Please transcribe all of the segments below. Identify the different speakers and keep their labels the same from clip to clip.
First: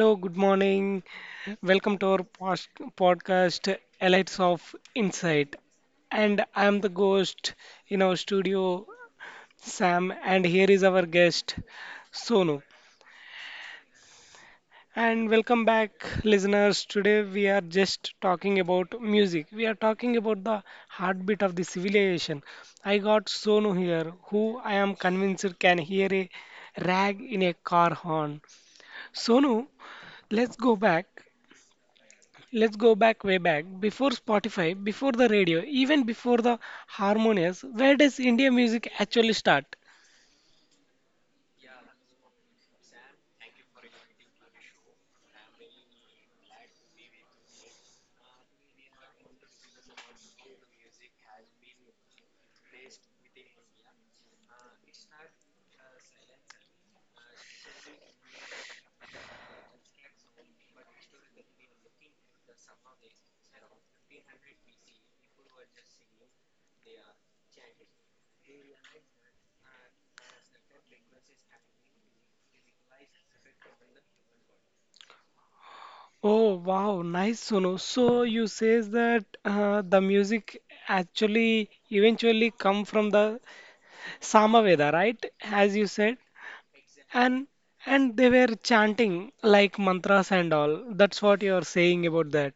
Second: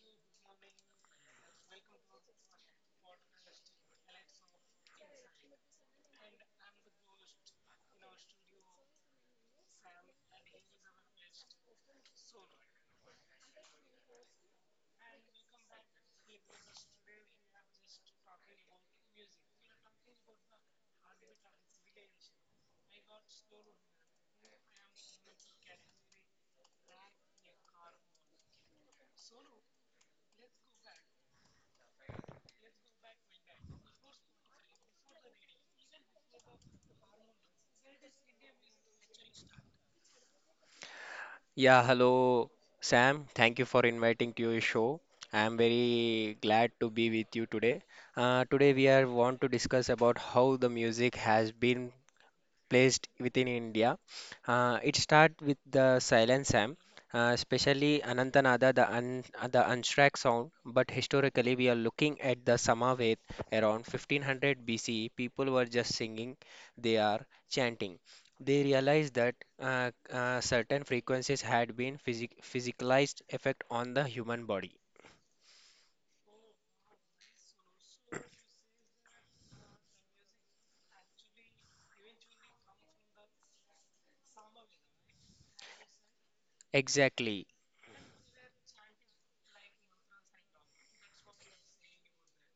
Speaker 1: hello, good morning. Welcome to our post podcast, Elites of Insight. And I'm the ghost in our studio, Sam, and here is our guest, Sonu. And welcome back, listeners. Today we are just talking about music. We are talking about the heartbeat of the civilization. I got Sonu here, who I am convinced can hear a rag in a car horn. Sonu, let's go back. Let's go back way back. Before Spotify, before the radio, even before the harmonious, where does Indian music actually start?
Speaker 2: Yeah, hello Sam. Thank you for inviting to your show. I am very glad to be with you today. Today we are want to discuss about how the music has been placed within India. It starts with the silent Sam, especially Anantanada, the unstruck sound. But historically, we are looking at the Samaved around 1500 BCE. People were just singing, they are chanting. They realized that certain frequencies had been physicalized effect on the human body.
Speaker 1: Oh wow, nice Sonu. So you says that the music actually eventually come from the Samaveda, right? As you said,
Speaker 2: Exactly.
Speaker 1: and they were chanting like mantras and all. That's what you are saying about that.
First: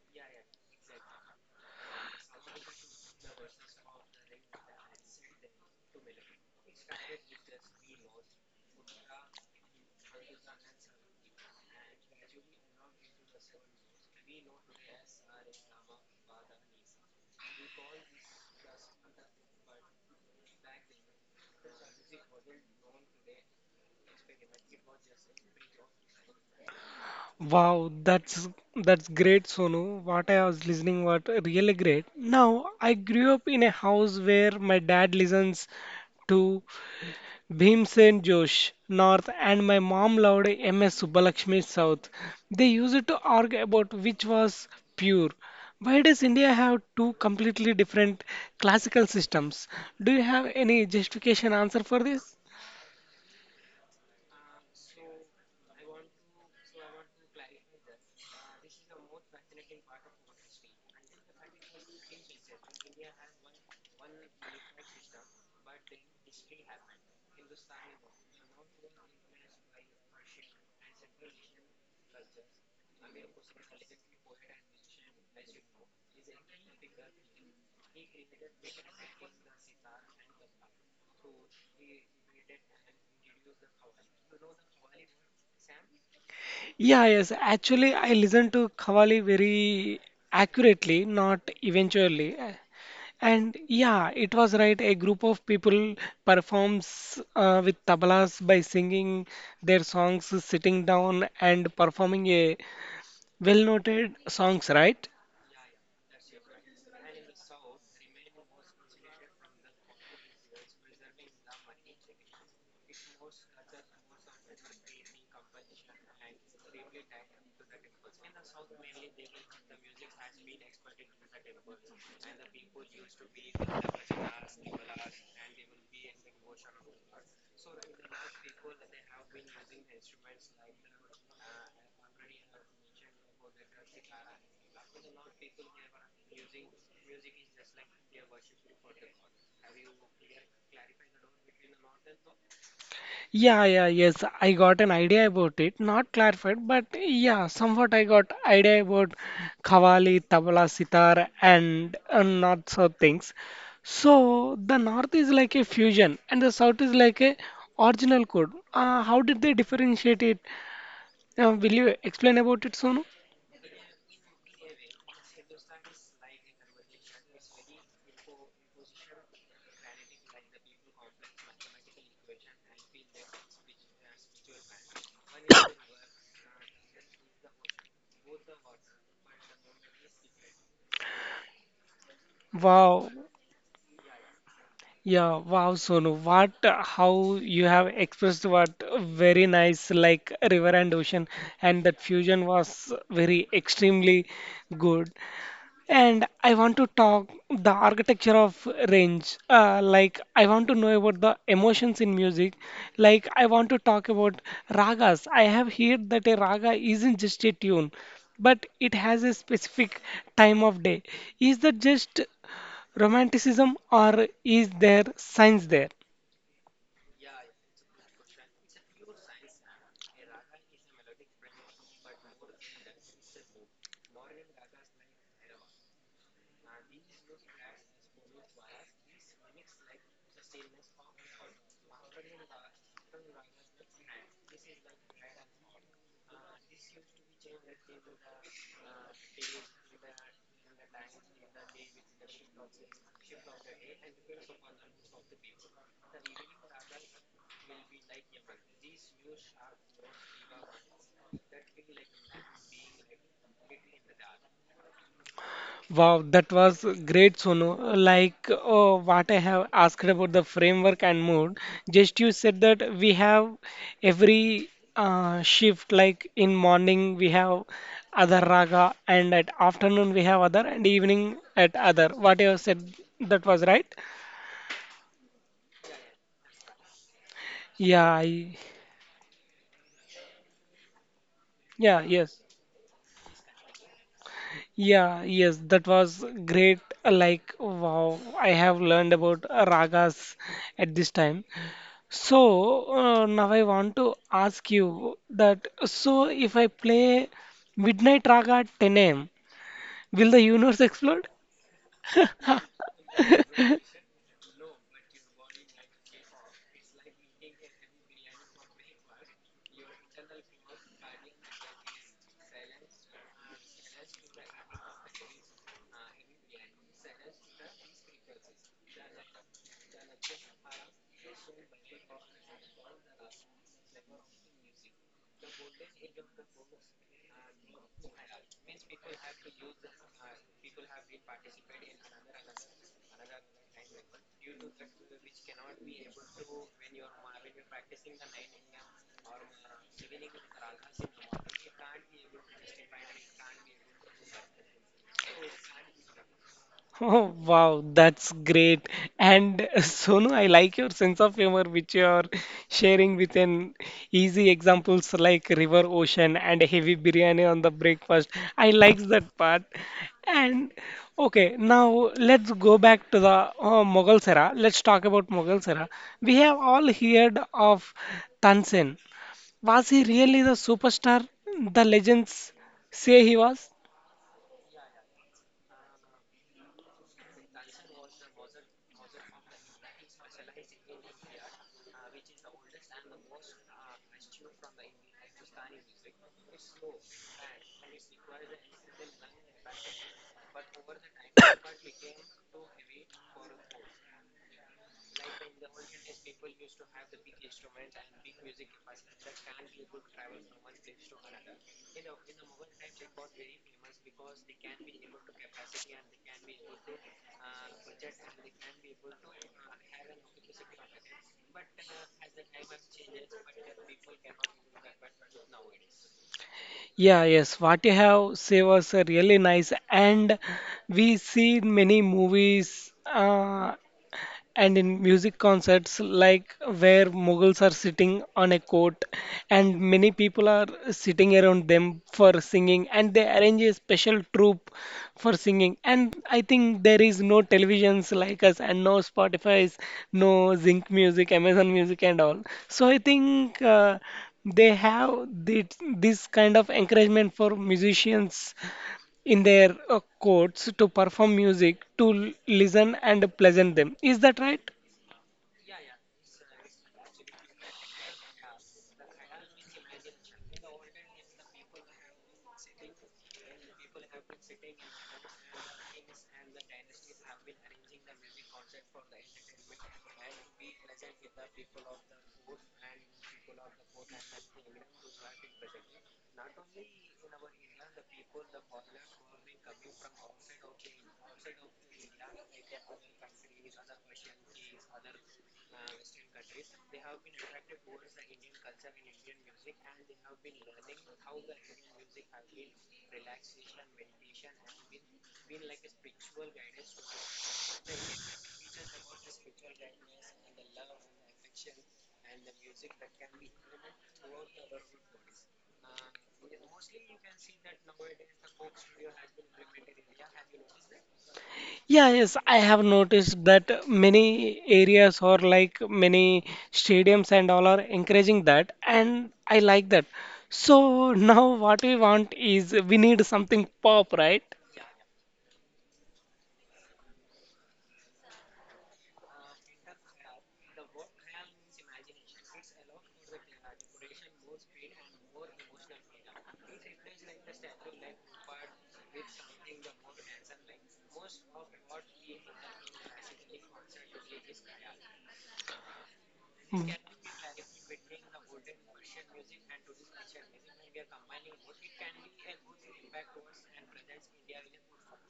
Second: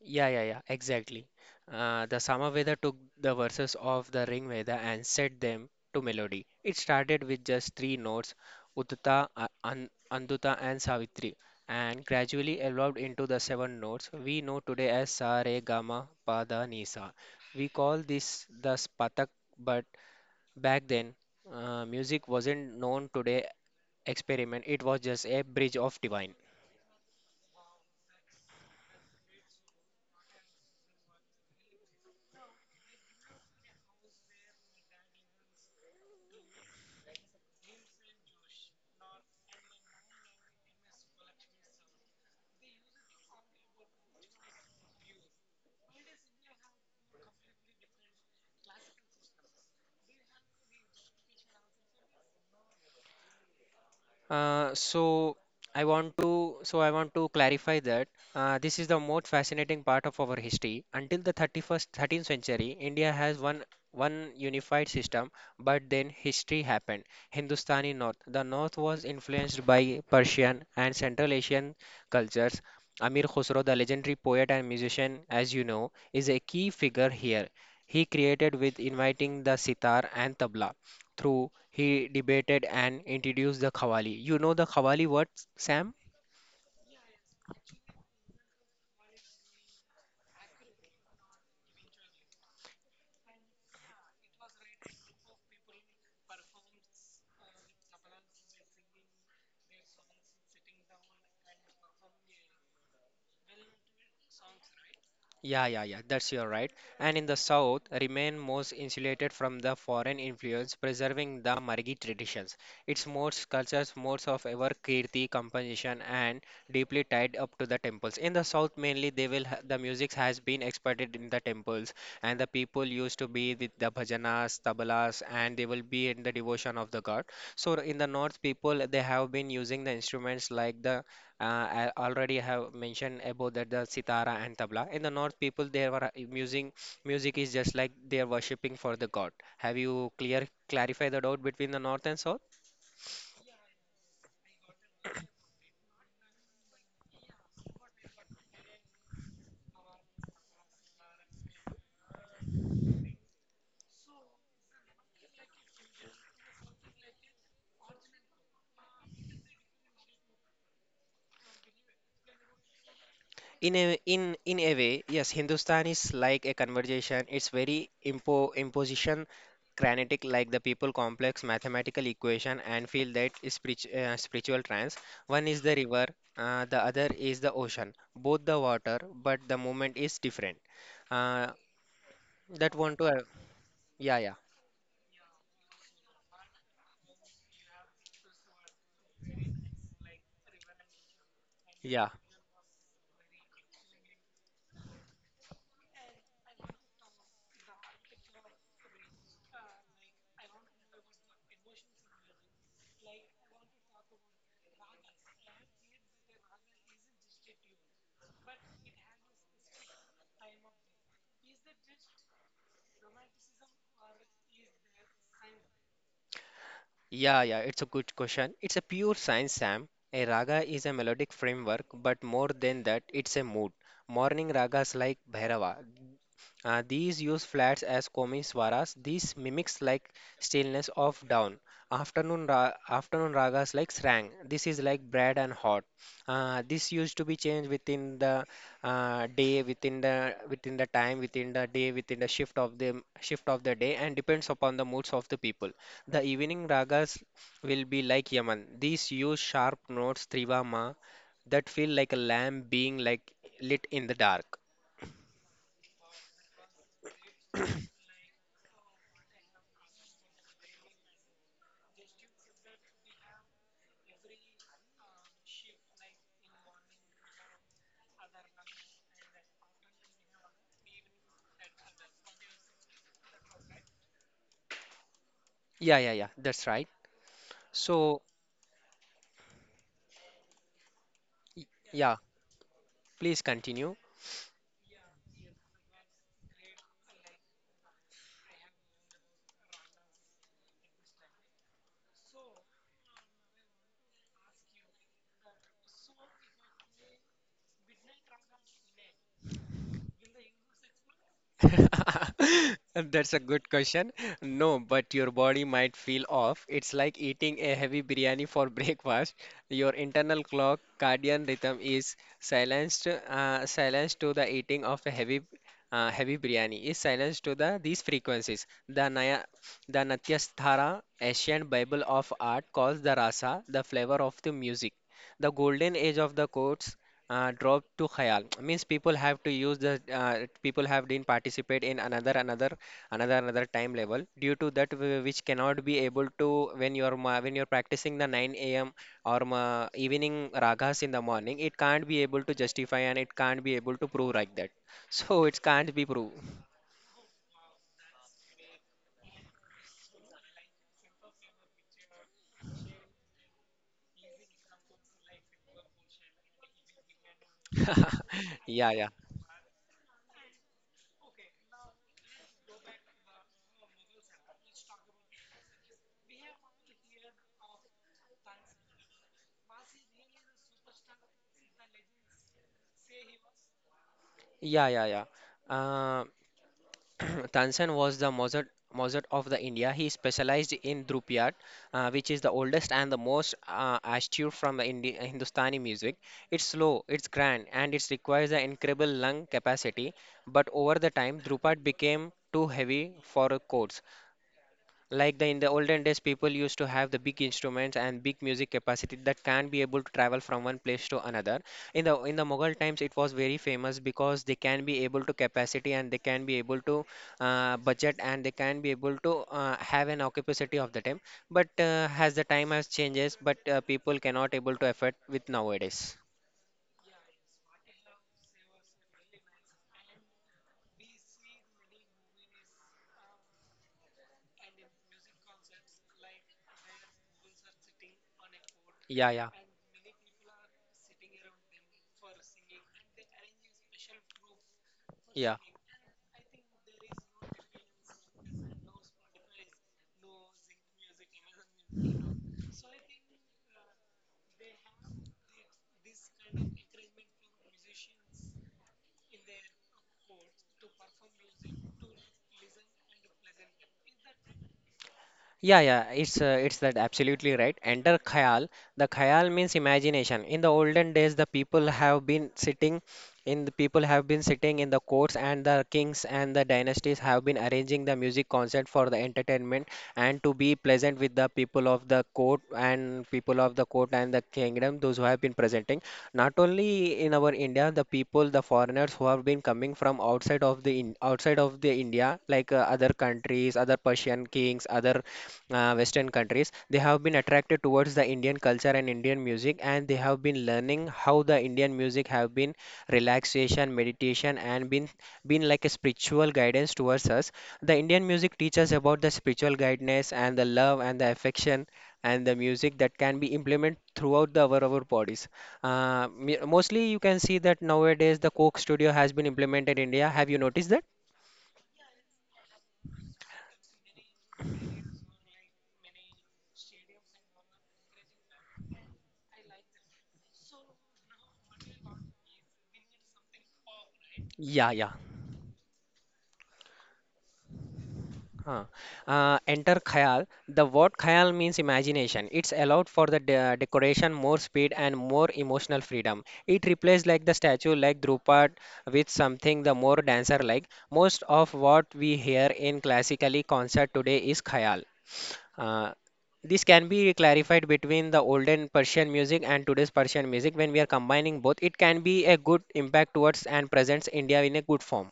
Speaker 2: Yeah, yeah, yeah, exactly. The Samaveda took the verses of the Ring Veda and set them to melody. It started with just three notes, Uttata, Anduta, and Savitri, and gradually evolved into the seven notes we know today as Sa, Re, Ga, Ma, Pa, Da, Ni, Sa. We call this the Spatak, but back then, music wasn't known today experiment. It was just a bridge of divine.
Speaker 1: Wow, that's great, Sonu. What I was listening was really great. Now, I grew up in a house where my dad listens to Bhimsen Josh North and my mom loved MS Subbalakshmi South. They used to argue about which was pure. Why does India have two completely different classical systems? Do you have any justification answer for this?
Speaker 2: Uh, so so I want to clarify that this is the most fascinating part of our history. Until the 31st 13th century, India has one unified system, but then history happened. Hindustani North. The North was influenced by Persian and Central Asian cultures. Amir Khusro, the legendary poet and musician, as you know, is a key figure here. He created with inviting the sitar and tabla through, he debated and introduced the Qawwali. You know the Qawwali what, Sam?
Speaker 1: Yeah, yes. Actually, I listened to Qawwali very accurately, not eventually. And yeah, it was right. A group of people performs with tablas by singing their songs, sitting down and performing a well-noted songs, right?
Speaker 2: Yeah, yeah, yeah, that's your right. And in the south, remain most insulated from the foreign influence, preserving the Margi traditions. Its modes, cultures, modes of ever kirti, composition, and deeply tied up to the temples. In the south, mainly the music has been exported in the temples, and the people used to be with the bhajanas, tabalas, and they will be in the devotion of the god. So in the north, people they have been using the instruments like the I already have mentioned about that the sitara and tabla. In the north, people they were using music is just like they are worshipping for the god. Have you clear clarify the doubt between the north and south?
Speaker 1: Yeah, yeah, yes. I got an idea about it. Not clarified, but yeah, somewhat I got idea about Qawwali, Tabla, Sitar, and North South things. So the North is like a fusion, and the South is like a original code. How did they differentiate it? Will you explain about it, Sonu?
Speaker 2: In a way, yes, Hindustan is like a conversation. It's very imposition granitic like the people complex mathematical equation and feel that is spiritual trance, one is the river, the other is the ocean, both the water but the movement is different. uh, That want to
Speaker 1: Wow.
Speaker 2: have. Yeah, yeah,
Speaker 1: Yeah, wow, Sonu. What, how you have expressed what very nice, like river and ocean, and that
Speaker 2: yeah,
Speaker 1: fusion was very extremely good. And I want to talk the architecture of range. Like I want to know about the emotions in music. Like I want to talk about ragas. I have heard that a raga isn't just a tune, but it has a specific time of day. Is that just romanticism or is there science there?
Speaker 2: yeah, yeah. It's a good question. It's a pure science, Sam. A raga is a melodic framework, but more than that, it's a mood. Morning ragas like Bhairava. These use flats as komi swaras. These mimics like stillness of down. Afternoon ragas like srang. This is like bread and hot. This used to be changed within the day, within the time, within the day, within the shift of the day, and depends upon the moods of the people. The evening ragas will be like Yaman. These use sharp notes trivama that feel like a lamp being like lit in the dark.
Speaker 1: Wow, that was great Sonu. What I have asked about the framework and mood, just you said that we have every shift, like in morning we have other raga and at afternoon we have other and evening at other. What you have said, that was right.
Speaker 2: Yeah, yeah, yeah. That's right.
Speaker 1: yeah
Speaker 2: So.
Speaker 1: I,
Speaker 2: Y-
Speaker 1: yeah,
Speaker 2: Yeah,
Speaker 1: yes.
Speaker 2: please continue.
Speaker 1: Yeah, yes, that was great. Like, wow, I have learned about ragas at this time. So, now I want to ask you that so if I play Midnight Raga at 10 a.m., will the universe explode?
Speaker 2: That's a good question. No, but your body might feel off. It's like eating a heavy biryani for breakfast. Your internal clock cardian rhythm is silenced, silenced to the eating of a heavy biryani. Is silenced to the these frequencies. The Naya, the Natyasthara, ancient Bible of art, calls the rasa the flavor of the music. The golden age of the chords drop to khayal means people have to use the people have been participate in another another time level due to that which cannot be able to when you are when you're practicing the 9 a.m. or evening ragas in the morning, it can't be able to justify and it can't be able to prove like that. So it can't be proved.
Speaker 1: Oh, wow, that's great. And Sonu, I like your sense of humor, which you are sharing with an easy examples like river, ocean, and heavy biryani on the breakfast. I
Speaker 2: Yeah,
Speaker 1: like
Speaker 2: yeah,
Speaker 1: that part. And okay, now let's go back to the Mughal era. Let's talk about Mughal era. We have all heard of Tansen. Was he really the superstar the legends say he was?
Speaker 2: yeah, yeah, yeah. Uh, Tansen was the Mozart, Mozart of the India. He specialized in Dhrupiyat, which is the oldest and the most astute from the Hindustani music. It's slow, it's grand, and it requires an incredible lung capacity. But over the time, Dhrupad became too heavy for a chords, like the in the olden days, people used to have the big instruments and big music capacity that can be able to travel from one place to another. In the Mughal times, it was very famous because they can be able to capacity and they can be able to budget and they can be able to have an occupancy of the time. But as the time has changes, but people cannot able to afford with nowadays.
Speaker 1: Yeah, yes, what you have said was really nice, and we see many movies. And in music concerts like where mughals are sitting on a court
Speaker 2: Yeah, yeah,
Speaker 1: and many people are sitting around them for singing and they arrange a special troupe for
Speaker 2: yeah.
Speaker 1: singing. And I think there is no televisions like us and no spotify's, no zinc music amazon music and all. So I think they have thi- this kind of encouragement for musicians in their courts to perform music to listen and pleasant them. Is that right?
Speaker 2: Yeah, yeah, it's that absolutely right. Enter khayal. The khayal means imagination. In the olden days, the people have been sitting in the courts and the kings and the dynasties have been arranging the music concert for the entertainment and to be pleasant with the people of the court and people of the court and the kingdom those who have been presenting not only in our India, the people, the foreigners who have been coming from outside of the India like other countries, other Persian kings, other Western countries, they have been attracted towards the Indian culture and Indian music, and they have been learning how the Indian music have been relaxation, meditation, and been like a spiritual guidance towards us. The Indian music teaches about the spiritual guidance and the love and the affection and the music that can be implemented throughout our bodies. Mostly, you can see that nowadays the Coke studio has been implemented in India. Have you noticed that?
Speaker 1: Yeah, yes, I have noticed that many areas or like many stadiums and all are encouraging that, and I like that. So now what we want is we need something pop, right?
Speaker 2: Yeah, yeah. Huh. Enter khayal. The word khayal means imagination. It's allowed for the decoration more speed and more emotional freedom. It replaced like the statue like Drupad with something the more dancer like. Most of what we hear in classically concert today is khayal. Uh, this can be clarified between the olden Persian music and today's Persian music. When we are combining both, it can be a good impact towards and presents India in a good form.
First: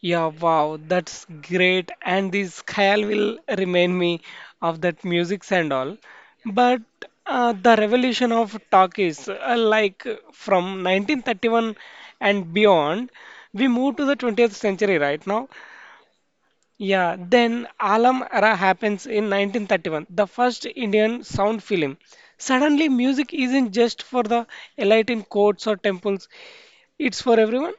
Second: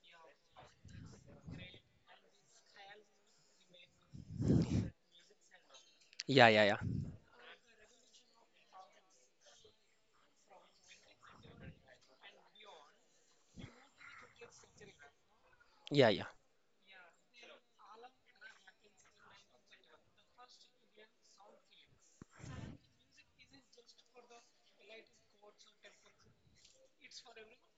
Speaker 1: Yeah, wow, that's great. And this khayal will remind me of that music and all.
Speaker 2: Yeah, yeah, yeah.
Speaker 1: But the revolution of talkies, from 1931 and beyond, we move to the 20th century right now.
Speaker 2: Yeah, yeah.
Speaker 1: Yeah, then Alam era happens in 1931, the first Indian sound film. Suddenly, music isn't just for the elite in courts or temples, it's for everyone.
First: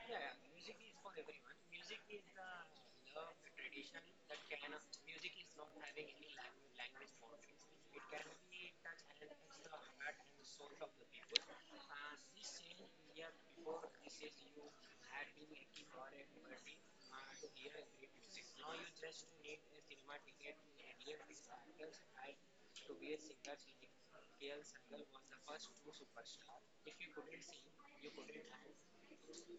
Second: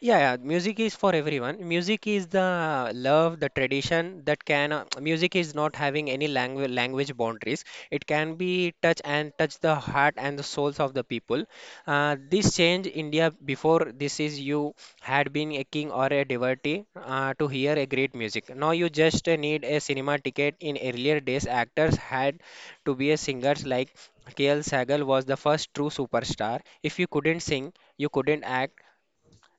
Speaker 2: Yeah, yeah, music is for everyone. Music is the love, the tradition that can. Music is not having any language boundaries. It can be touch and touch the heart and the souls of the people. This change India, before this is you had been a king or a devotee to hear a great music. Now you just need a cinema ticket. In earlier days, actors had to be a singers like K.L. Sagal was the first true superstar. If you couldn't sing, you couldn't act,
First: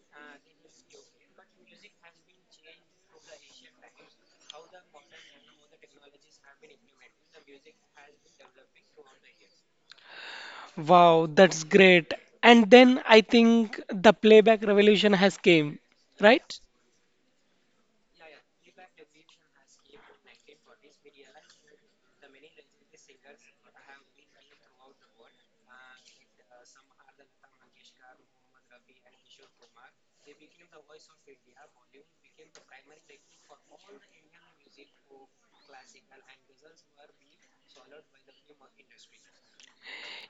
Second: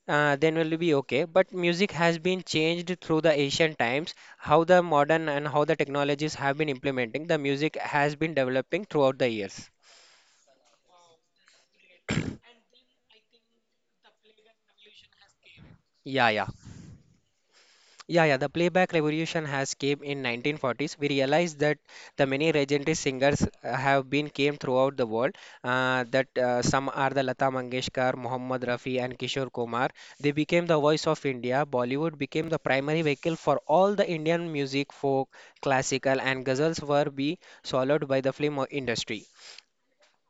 Speaker 2: then will be okay. But music has been changed through the ancient times. How the modern and how the technologies have been implementing, the music has been developing throughout the years.
Speaker 1: Wow, that's great. And then I think the playback revolution has came,
Speaker 2: Yeah, yeah.
Speaker 1: right?
Speaker 2: Yeah, yeah, the playback revolution has came in 1940s. We realized that the many legendary singers have been came throughout the world. That Some are the Lata Mangeshkar, Mohammed Rafi, and Kishore Kumar. They became the voice of India. Bollywood became the primary vehicle for all the Indian music, folk, classical, and ghazals were be swallowed by the film industry.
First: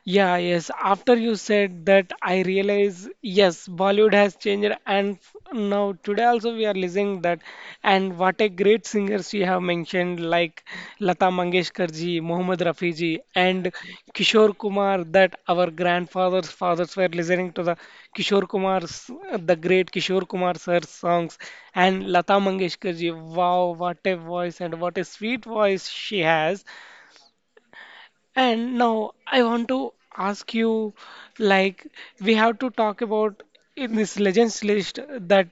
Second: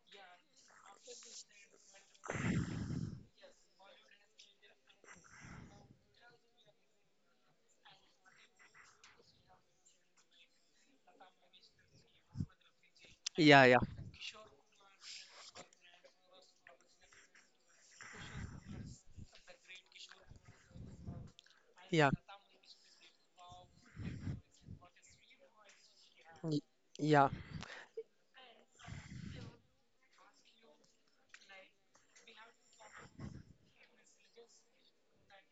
Speaker 1: Yeah, yes. After you said that, I realize yes, Bollywood has changed, and now today also we are listening that, and what a great singers you have mentioned like Lata Mangeshkar ji, Mohammed Rafi ji,
Speaker 2: Yeah,
Speaker 1: and
Speaker 2: yeah,
Speaker 1: Kishore Kumar. That our grandfathers, fathers were listening to the Kishore Kumar's, the great Kishore Kumar sir's songs, and
Speaker 2: yeah,
Speaker 1: Lata Mangeshkar ji. Wow, what a voice and what a sweet voice she
Speaker 2: y-
Speaker 1: has.
Speaker 2: yeah.
Speaker 1: And now I want to ask you, like, we have to talk about in this legends list that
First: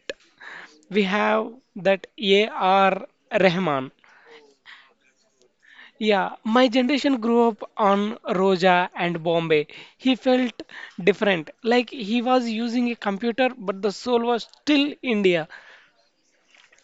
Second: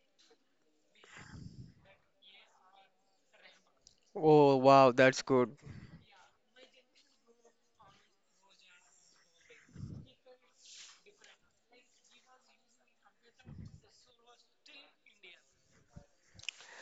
Speaker 1: we have that A.R. Rahman.
Speaker 2: Oh wow, that's good.
Speaker 1: Yeah, my generation grew up on Roja and Bombay. He felt different, like he was using a computer, but the soul was still India,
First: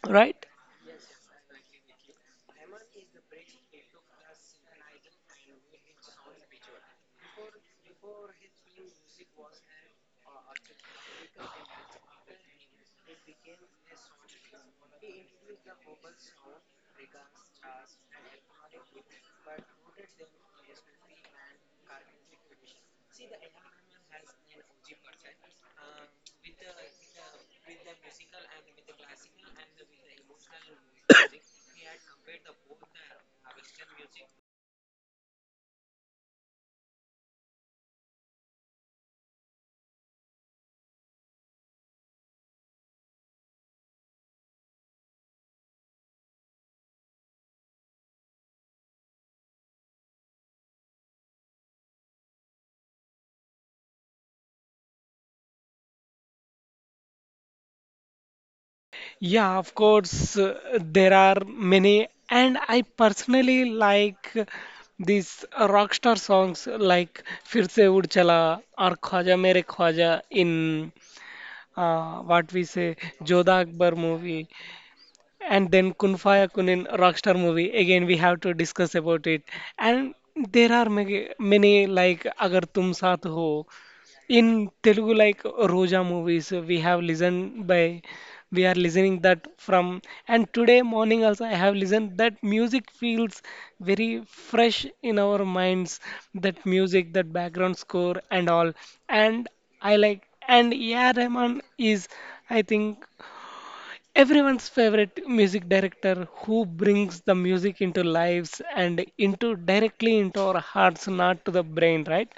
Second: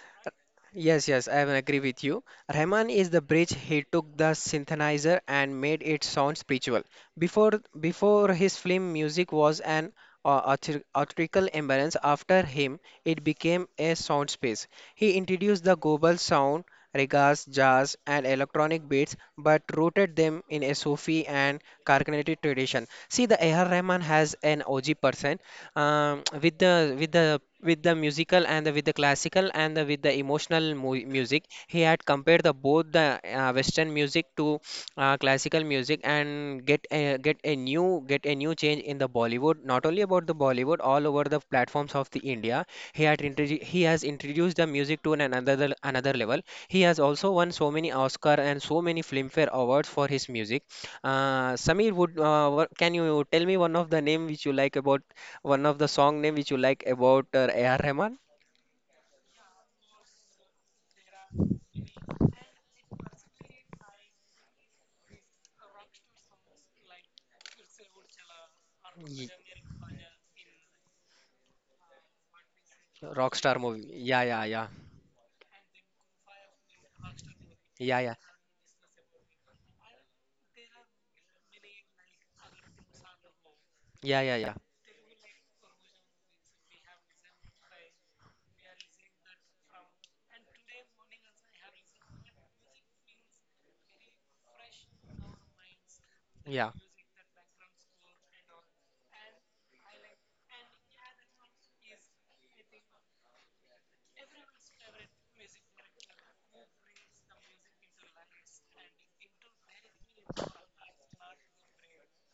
Speaker 1: right?
Speaker 2: Yes, yes, I will agree with you. Rahman is the bridge. He took the synthesizer and made it sound spiritual. Before before his film, music was an theatrical embrace. After him, it became a sound space. He introduced the global sound, regas, jazz, and electronic beats, but rooted them in a Sufi and Carnatic tradition. See, the A.R. Rahman has an OG person, with the musical and with the classical and with the emotional music, he had compared the both the western music to classical music and get a new change in the Bollywood, not only about the Bollywood, all over the platforms of the India. He has introduced the music to an another level. He has also won so many Oscar and so many Filmfare awards for his music. Samir, would can you tell me one of the name which you like about one of the song name which you like about A.R. Rahman?
Speaker 1: Yeah, of course, there are many, and I personally like these rock star songs like Fir Se Ud Chala or
Speaker 2: Ye-
Speaker 1: Khwaja Mere Khwaja in what we say
Speaker 2: Rockstar
Speaker 1: Jodha
Speaker 2: movie.
Speaker 1: Akbar
Speaker 2: Yeah, yeah,
Speaker 1: movie,
Speaker 2: yeah.
Speaker 1: and then Kun Faya Kun in Rockstar movie.
Speaker 2: Yeah,
Speaker 1: Again, we
Speaker 2: yeah.
Speaker 1: have to discuss about it. And there are many, many like Agar Tum Saath Ho
Speaker 2: Yeah, yeah,
Speaker 1: in
Speaker 2: yeah.
Speaker 1: Telugu, like Roja movies we have listened by, we are listening that from, and today morning also I have listened. That music feels very fresh in our minds, that
Speaker 2: Yeah.
Speaker 1: music, that background score and all. And I like, and A.R. Rahman is I think everyone's favorite music director, who brings the music into lives and into directly into our hearts, not to the brain, right?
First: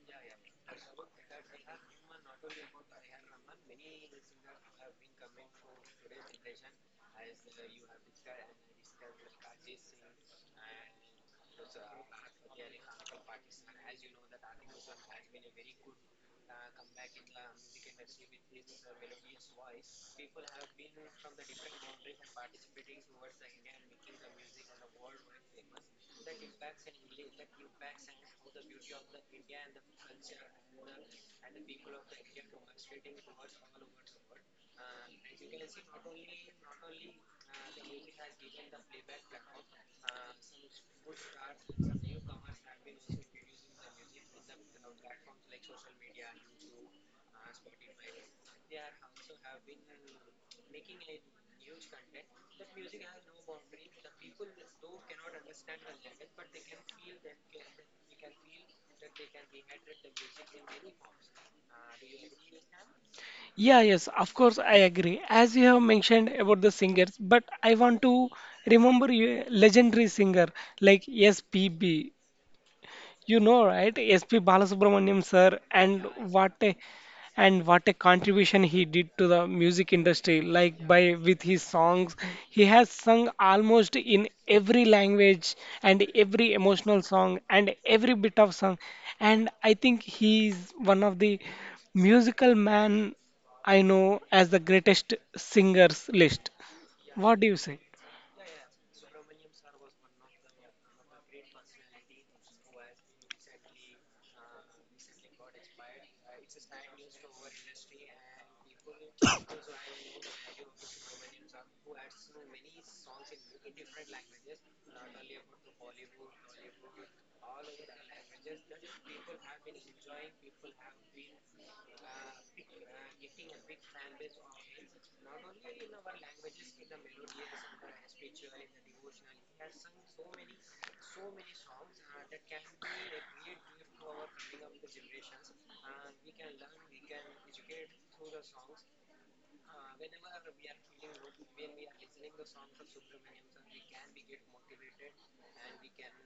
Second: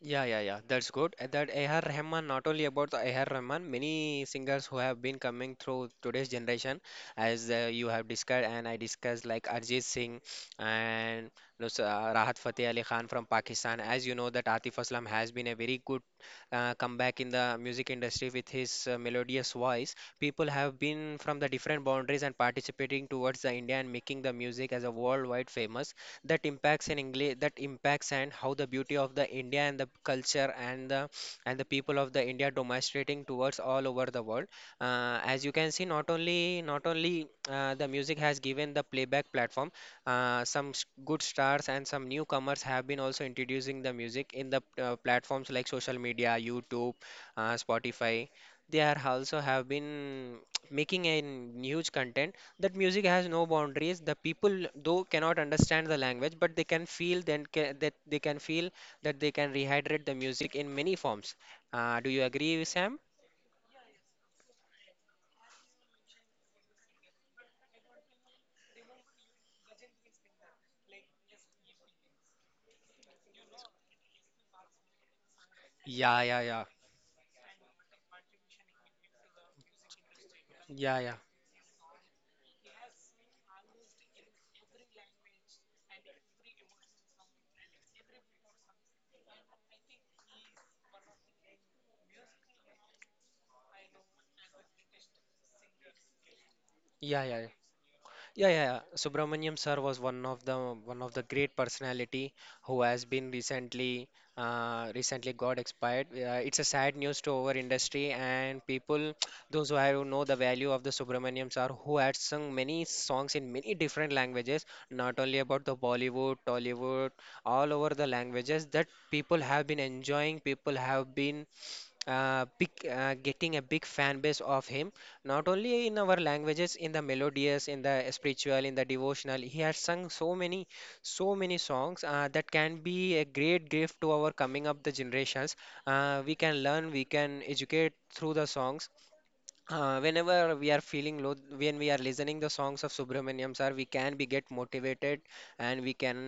Speaker 2: Yeah, yeah, yeah. That's good. And that A.R. Rahman, not only about the A.R. Rahman, many singers who have been coming through today's generation, as you have discussed and I discussed, like Arjit Singh and Rahat Fateh Ali Khan from Pakistan. As you know, that Atif Aslam has been a very good comeback in the music industry with his melodious voice. People have been from the different boundaries and participating towards the India and making the music as a worldwide famous that impacts in English that impacts and how the beauty of the India and the culture and the people of the India demonstrating towards all over the world. As you can see, not only the music has given the playback platform, good stars and some newcomers have been also introducing the music in the platforms like social media, YouTube, Spotify. They are also have been making a huge content that music has no boundaries. The people, though, cannot understand the language, but they can feel that they can feel that they can rehydrate the music in many forms. Do you agree, Sam?
Speaker 1: Yeah, yes, of course, I agree. As you have mentioned about the singers, but I want to remember a legendary singer like SPB. You know, right? S.P. Balasubramaniam sir, and
Speaker 2: Yeah, yeah,
Speaker 1: what
Speaker 2: yeah,
Speaker 1: a, and what a contribution he did to the music industry. Like
Speaker 2: yeah, yeah,
Speaker 1: by with his songs, he has sung almost in every language and every emotional song and every bit of song. And I think he is one of the musical man I know as the greatest singers list.
Speaker 2: yeah, yeah,
Speaker 1: What
Speaker 2: yeah.
Speaker 1: do you say?
Speaker 2: Yeah, yeah, yeah. Subramaniam sir was one of the great personality who has been recently got expired. It's a sad news to our industry and people, those who have know the value of the Subramaniam sir, who had sung many songs in many different languages, not only about the Bollywood, Tollywood, all over the languages that people have been enjoying, people have been big getting a big fan base of him not only in our languages, in the melodious, in the spiritual, in the devotional. He has sung so many songs that can be a great gift to our coming up the generations. We can learn, we can educate through the songs, whenever we are feeling low, when we are listening the songs of Subramaniam sir, we can be get motivated and we can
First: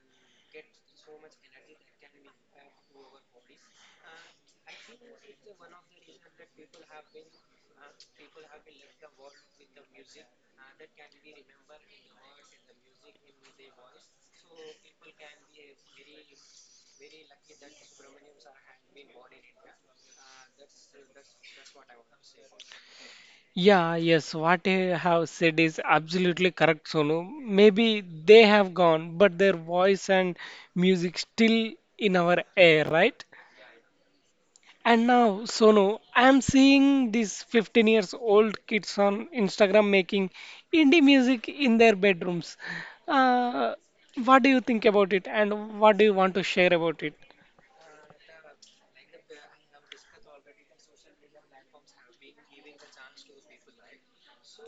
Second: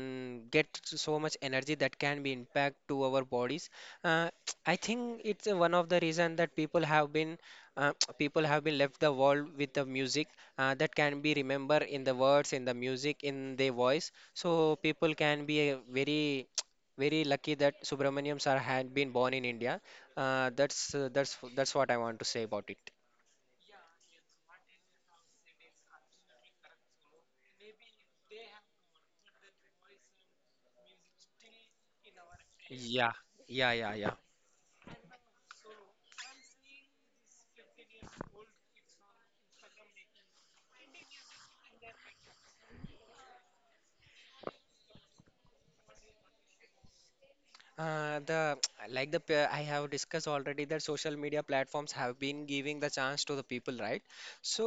Speaker 2: get so much energy that can be impact to our bodies. uh, I think it's one of the reason that people have been uh, people have been left the world with the music, that can be remember in the words, in the music, in their voice. So people can be very very lucky that Subramaniam sir had been born in India. That's what I want to say about it.
Speaker 1: Yeah, yes, what you have said is absolutely correct, Sonu. Maybe they have gone, but their voice and music still in our air,
Speaker 2: Yeah,
Speaker 1: right?
Speaker 2: yeah, yeah, yeah.
Speaker 1: And now, Sonu, I'm seeing these 15 years old kids on Instagram making indie music in their bedrooms. Uh, what do you think about it, and what do you want to share about it?
Speaker 2: The I have discussed already that social media platforms have been giving the chance to the people, right?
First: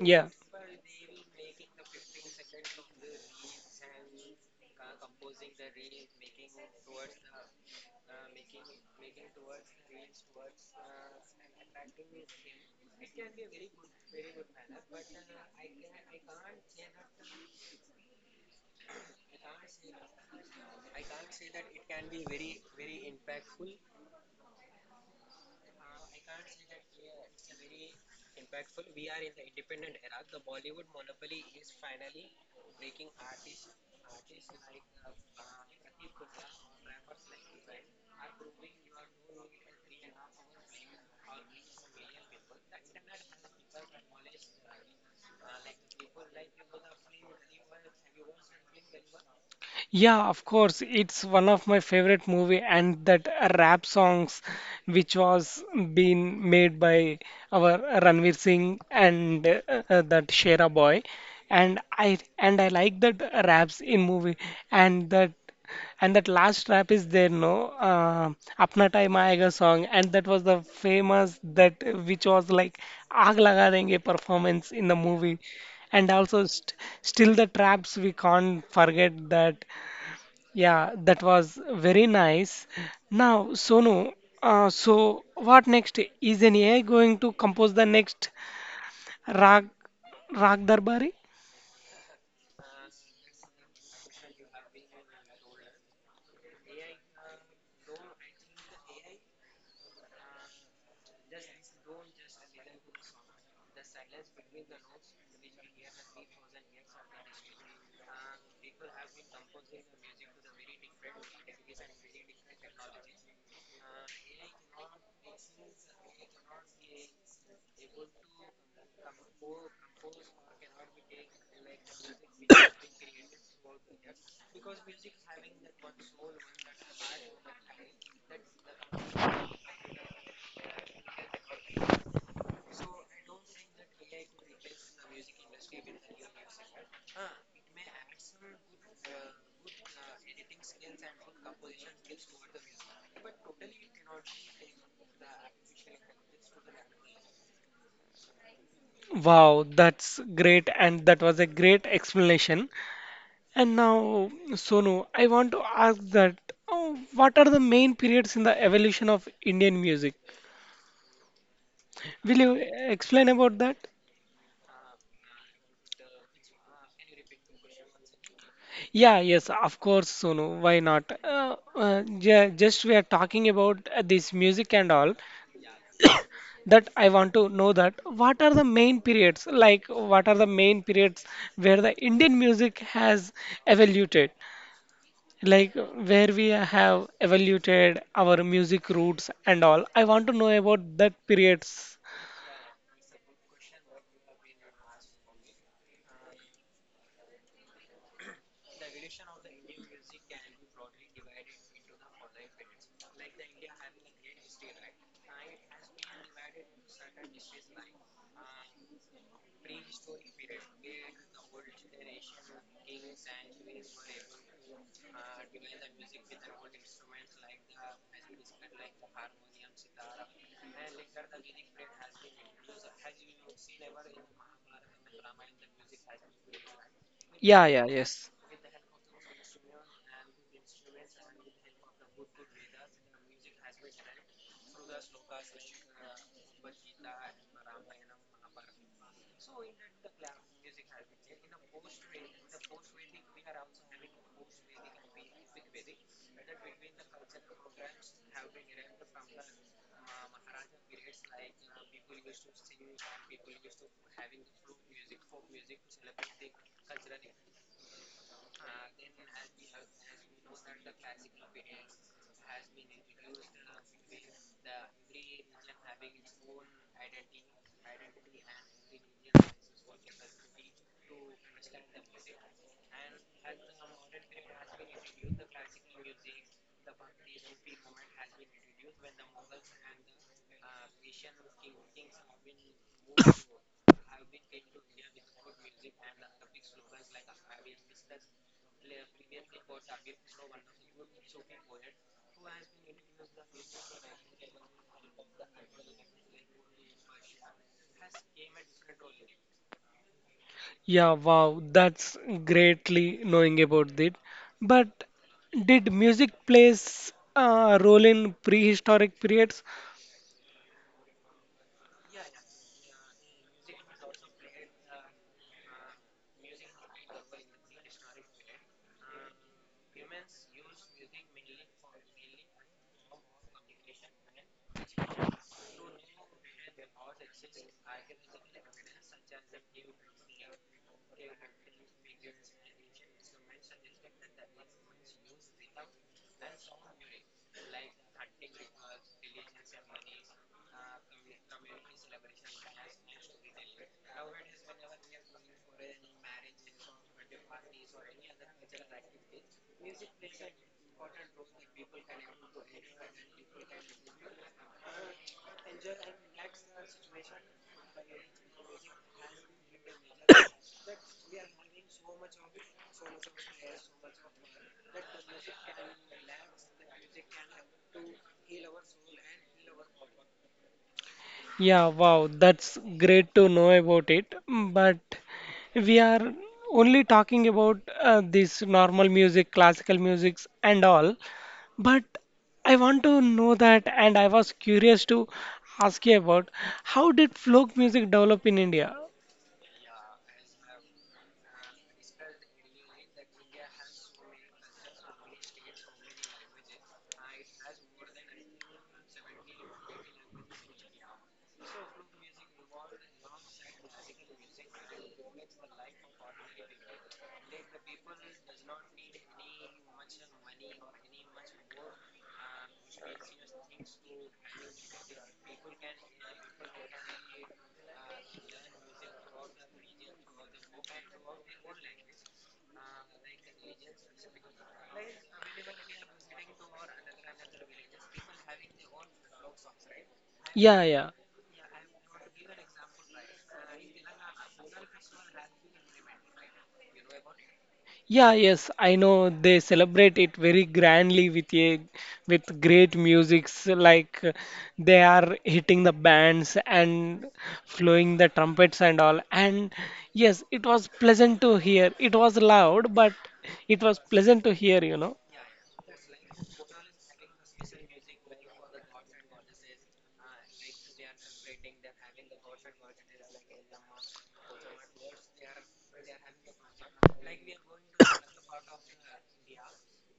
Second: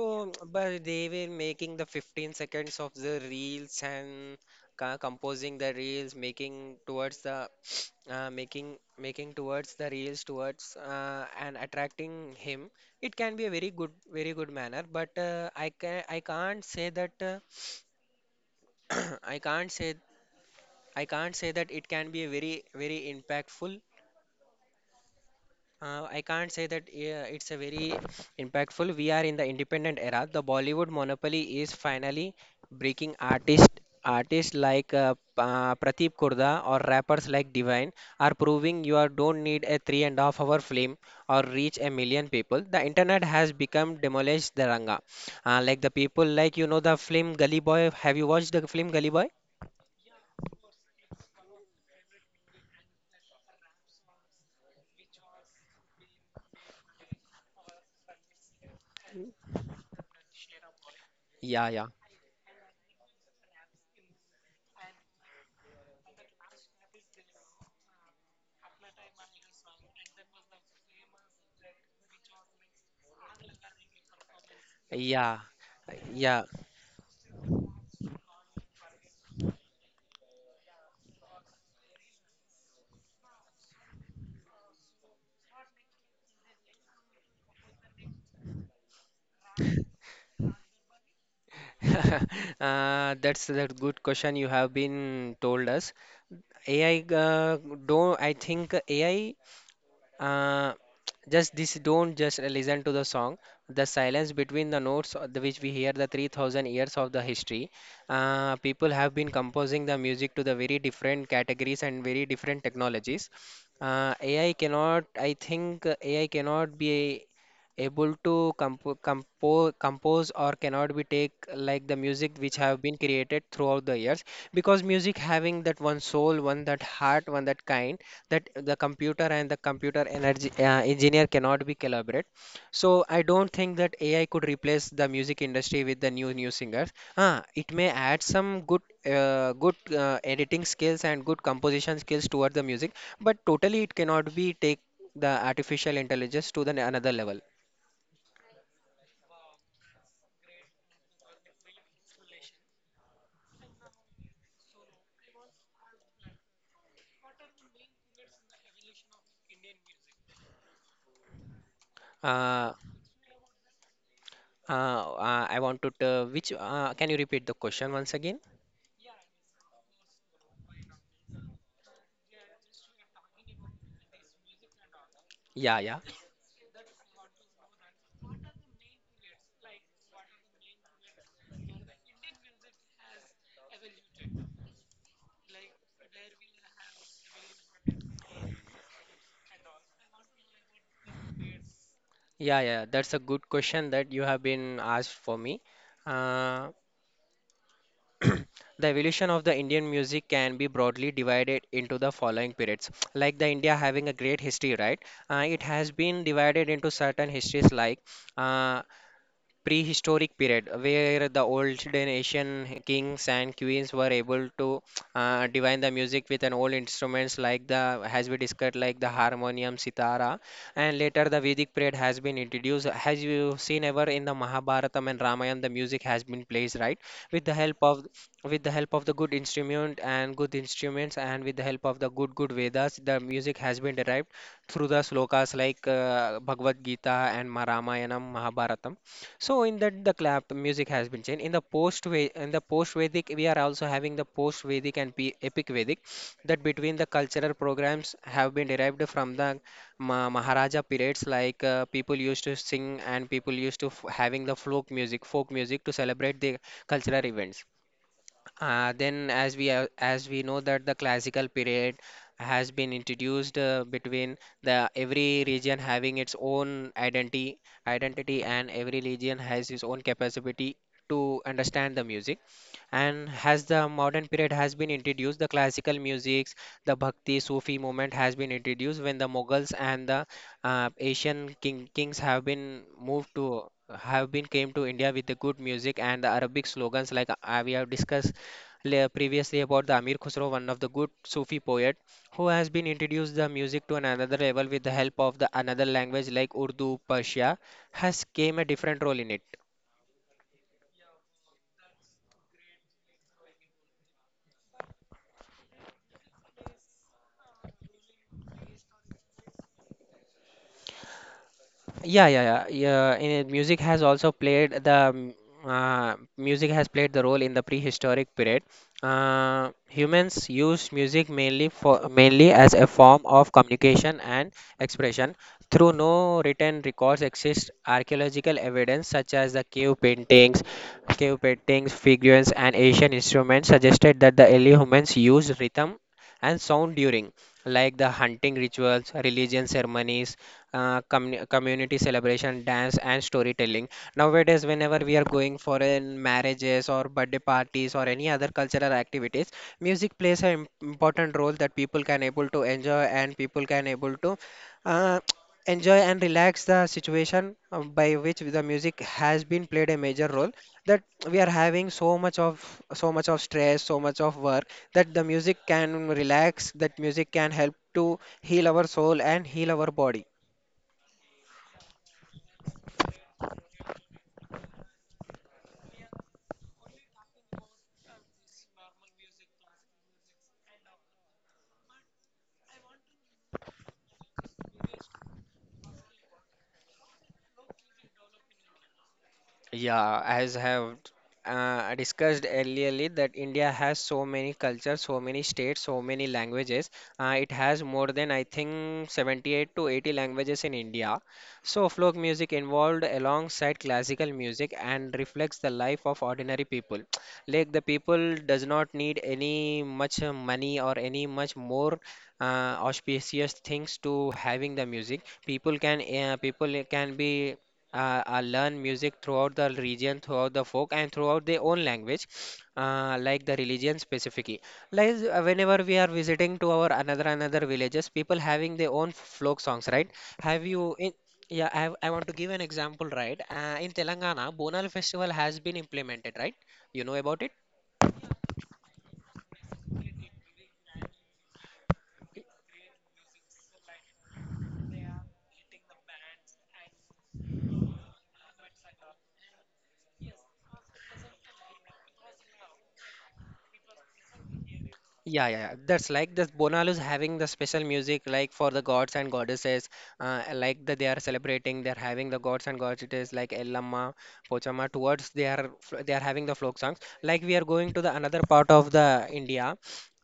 Speaker 1: Yeah.
Speaker 2: but they were making the 15 seconds of the reels and composing the reels, making towards the making towards the reels towards and attracting him. It can be very good manner, but I can I can't say that I can't say I can't say that it can be a very, very impactful. I can't say that it's a very impactful. We are in the independent era. The Bollywood monopoly is finally breaking artists. Artists like Prateep Kurda or rappers like Divine are proving you are, don't need a three and a half hour film or reach 1,000,000 people. The internet has become demolished the ranga. Like the people, like you know the film Gully Boy. Have you watched the film Gully Boy?
Speaker 1: Yeah, of course. It's one of my favorite movie and that rap songs which was being made by our Ranveer Singh and that Shera boy.
Speaker 2: Yeah,
Speaker 1: And
Speaker 2: yeah.
Speaker 1: I like that raps in movie, and that, and that last rap is there, no? Apna Time Aayega song, and that was the famous that, which was like Aag Laga Denge performance in the
Speaker 2: Yeah,
Speaker 1: movie. And
Speaker 2: yeah.
Speaker 1: also st still the traps we can't forget that. Yeah, that was very nice. Now, Sonu, so what next? Is an AI going to compose the next Rag, Rag Darbari?
Speaker 2: That's that good question you have been told us. AI uh, don't I think AI uh, just this don't just listen to the song. The silence between the notes, which we hear the 3,000 years of the history. People have been composing the music to the very different categories and very different technologies. AI cannot, I think, AI cannot be able to compose or cannot be take like the music which have been created throughout the years, because music having that one soul, one that heart, one that kind, that the computer and the computer energy engineer cannot be collaborate. So I don't think that AI could replace the music industry with the new singers. Ah, it may add some good good editing skills and good composition skills toward the music, but totally it cannot be take the artificial intelligence to the another level.
Speaker 1: Wow, that's great, and that was a great explanation. And now, Sonu, I want to ask that what are the main periods in the evolution of Indian music? Will you
Speaker 2: uh,
Speaker 1: explain about that?
Speaker 2: uh, I want to t- which can you repeat the question once again?
Speaker 1: Yeah, yes, of course, Sonu. Why not? Just we are talking about this music and all.
Speaker 2: yeah yeah
Speaker 1: That I want to know that what are the main periods, like what are the main periods where the Indian music has evoluted, like where we have evoluted our music roots and all. I want to know about that periods.
Speaker 2: yeah, that's a good question that you have been asked for me. uh, The evolution of the Indian music can be broadly divided into the following periods. Like the India having a great history, right? It has been divided into certain histories like uh, prehistoric period where the olden Asian kings and queens were able to divine the music with an old instruments like the has been discussed like the harmonium, sitara, and later the Vedic period has been introduced. Has you seen ever in the Mahabharatam and Ramayana the music has been placed, right? with the
Speaker 1: Yeah,
Speaker 2: help
Speaker 1: yeah,
Speaker 2: of
Speaker 1: yes.
Speaker 2: with the help of the good instrument and good instruments, and with the help of the good Vedas, the music has been derived through the slokas like Bhagavad Gita and Ramayanam, Mahabharatam. So in that the clap music has been changed. In the post Vedic, we are also having the post Vedic and epic Vedic that between the cultural programs have been derived from the Maharaja periods, like people used to sing and people used to having the folk music to celebrate the cultural events. Then, as we know that the classical period has been introduced between the every region having its own identity, and every region has its own capacity to understand the music. And as the modern period has been introduced, the classical music, the Bhakti Sufi movement has been introduced when the Mughals and the Asian kings have been moved to have been came to India with the good music and the Arabic slogans like we have discussed previously about the Amir Khusro, one of the good Sufi poet who has been introduced the music to an another level with the help of the another language like Urdu, Persia, has came a different role in it.
Speaker 1: Yeah, wow, that's greatly knowing about it. But did music plays a role in prehistoric periods?
Speaker 2: Yeah, yeah, yeah. Yeah, in, music has also played the music has played the role in the prehistoric period. Humans used music mainly as a form of communication and expression. Through no written records exist archaeological evidence such as the cave paintings, figurines, and Asian instruments suggested that the early humans used rhythm and sound during like the hunting rituals, religion ceremonies, community celebration, dance, and storytelling. Nowadays, whenever we are going for in marriages or birthday parties or any other cultural activities, music plays an important role that people can able to enjoy, and people can able to uh, enjoy and relax the situation by which the music has been played a major role, that we are having so much of stress, so much of work, that the music can relax, that music can help to heal our soul and heal our body.
Speaker 1: Yeah, wow, that's great to know about it. Mm. But we are only talking about this normal music, classical musics, and all. But I want to know that, and I was curious to ask you about, how did folk music develop in India?
Speaker 2: Yeah, as have discussed earlierly that India has so many cultures, so many states, so many languages. It has more than I think 78 to 80 languages in India. So folk music involved alongside classical music and reflects the life of ordinary people. Like the people does not need any much money or any much more uh, auspicious things to having the music. People can be learn music throughout the region, throughout the folk, and throughout their own language, like the religion specifically. Like whenever we are visiting to our another villages, people having their own folk songs, right? Have
Speaker 1: Yeah,
Speaker 2: you in
Speaker 1: yeah.
Speaker 2: Yeah, I want to give an example, right? In Telangana, Bonal festival has been implemented, right? You know about it?
Speaker 1: Yeah, yes, I know they celebrate it very grandly with a, with great musics like they are hitting the bands and flowing the trumpets and all. And yes, it was pleasant to hear. It was loud, but it was pleasant to hear, you know.
Speaker 2: Yeah, yeah, yeah. That's like the is having the special music like for the gods and goddesses, like that they are celebrating, they're having the gods and goddesses like Ellamma, Pochama towards they are they are having the folk songs. Like we are going to the another part of the India,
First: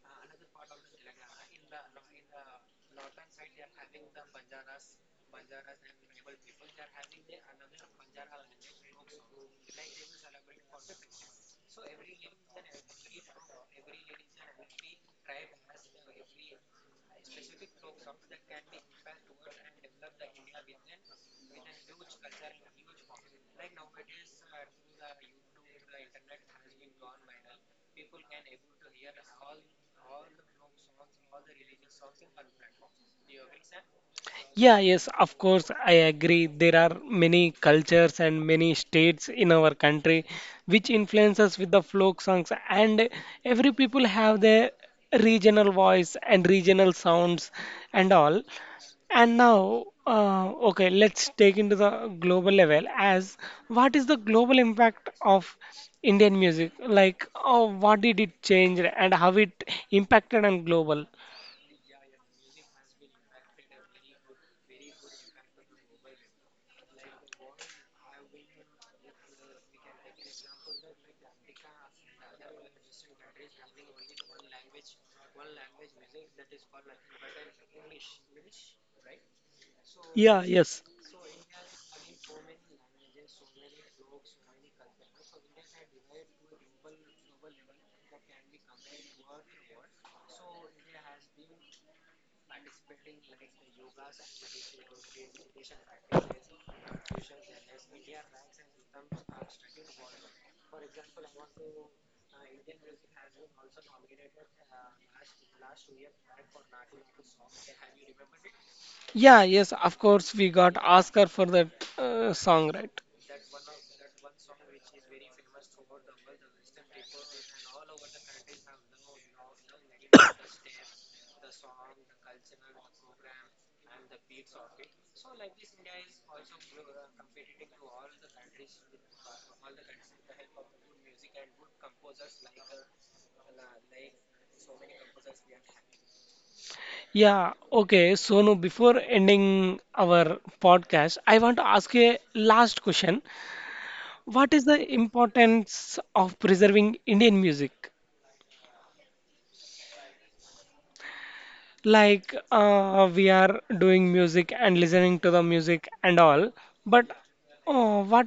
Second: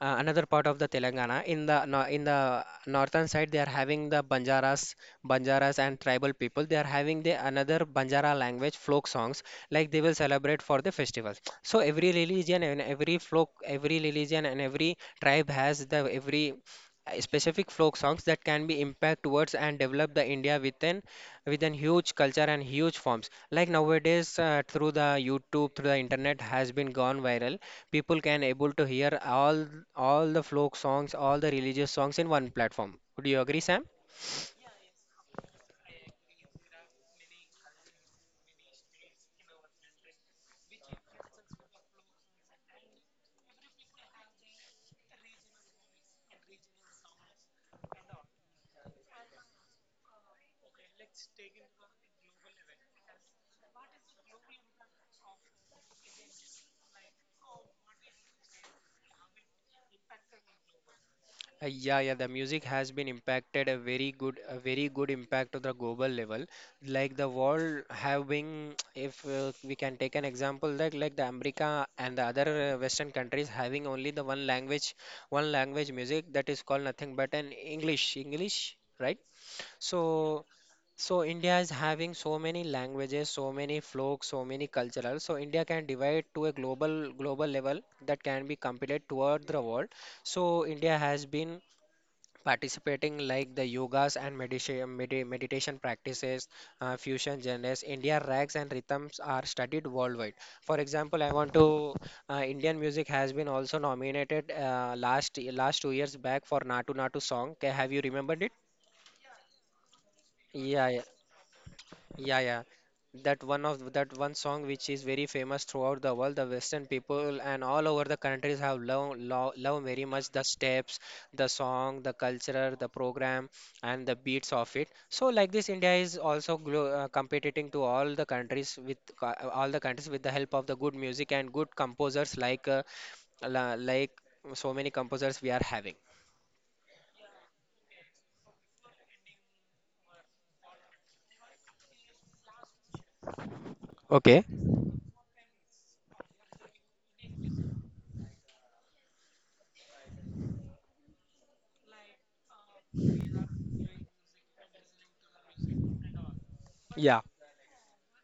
Speaker 2: another part of the Telangana. In the no, In the northern side, they are having the Banjaras and tribal people. They are having the another Banjara language folk songs, like they will celebrate for the festivals. So every religion and every folk, every religion and every tribe has the every specific folk songs that can be impact towards and develop the India within huge culture and huge forms. Like nowadays, through the YouTube, through the internet has been gone viral. People can able to hear all the folk songs, all the religious songs in one platform. Would you agree, Sam?
Speaker 1: Yeah, yes, of course, I agree. There are many cultures and many states in our country which influences with the folk songs, and every people have their regional voice and regional sounds and all. And now, okay, let's take into the global level as what is the global impact of Indian music? Like, oh, what did it change and how it impacted on global?
Speaker 2: Yeah, yeah, the music has been impacted a very good impact to the global level. Like the world having, if we can take an example, like the America and the other Western countries having only the one language music that is called nothing but an English, English, right?
Speaker 1: Yeah,
Speaker 2: So,
Speaker 1: yes.
Speaker 2: so India is having so many languages, so many folk, so many cultural. So India can divide to a global level that can be competed toward the world. So India has been participating like the yogas and meditation, meditation practices, fusion genres, India rags and rhythms are studied worldwide. For example, I want to Indian music has been also nominated last 2 years back for natu song. Have you remembered it?
Speaker 1: Yeah, yes, of course, we got
Speaker 2: Yeah,
Speaker 1: Oscar for that
Speaker 2: yeah, yeah.
Speaker 1: song, right?
Speaker 2: That one of that one song which is very famous throughout the world, the Western people and all over the countries have love very much the steps, the song, the culture, the program, and the beats of it. So like this, India is also glo competing to all the countries with the help of the good music and good composers like like so many composers we are having.
Speaker 1: Yeah, okay. So now before ending our podcast, I want to ask a last question.
Speaker 2: Okay.
Speaker 1: What is the importance of preserving Indian music? Like, we are doing music and listening to the music and all, but
Speaker 2: Yeah.
Speaker 1: what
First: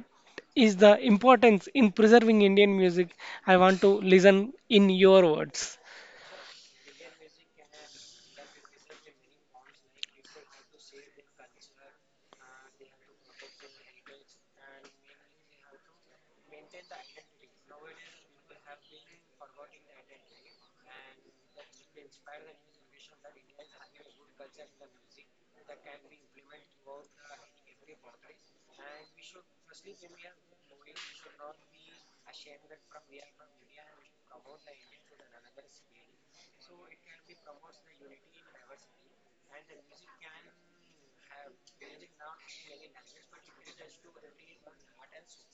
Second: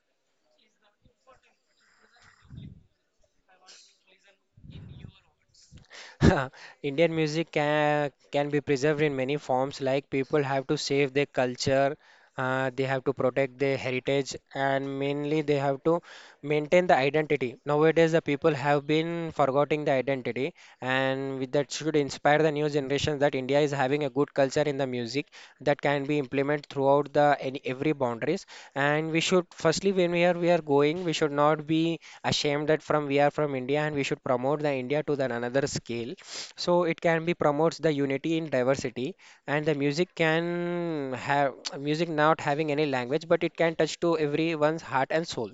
Speaker 1: is the importance in preserving Indian music? I want to listen in your words.
Speaker 2: Indian music can be preserved in many forms. Like people have to save their culture, they have to protect their heritage, and mainly they have to maintain the identity. Nowadays, the people have been forgetting the identity, and with that should inspire the new generation that India is having a good culture in the music that can be implemented throughout the any every boundaries. And we should firstly, when we are going, we should not be ashamed that from we are from India, and we should promote the India to the another scale. So it can be promotes the unity in diversity, and the music can have music not having any language, but it can touch to everyone's heart and soul.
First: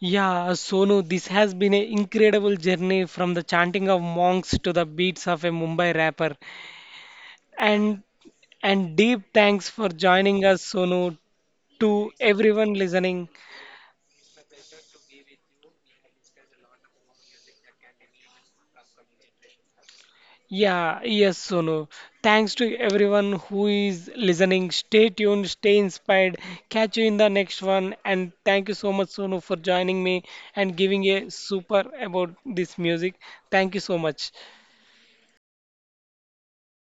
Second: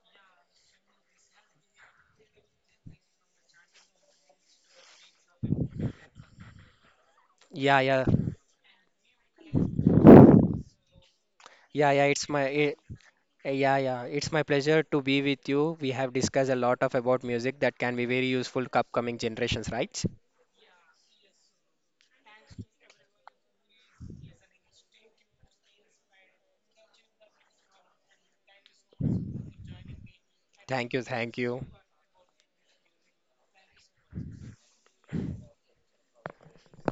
Speaker 1: Yeah, Sonu, this has been an incredible journey from the chanting of monks to the beats of a Mumbai rapper.
Speaker 2: Yeah,
Speaker 1: And
Speaker 2: yeah,
Speaker 1: and deep thanks for joining us, Sonu,
Speaker 2: yeah, yeah.
Speaker 1: to everyone listening.
Speaker 2: Yeah, yeah. It's my pleasure to be with you. We have discussed a lot of about music that can be very useful to upcoming generations, right?
Speaker 1: Yeah, yes, Sonu. Thanks to everyone who is listening. Stay tuned, stay inspired. Catch you in the next one. And thank you so much, Sonu, for joining me and
Speaker 2: Thank you,
Speaker 1: giving a
Speaker 2: thank you.
Speaker 1: super about this music. Thank you so much.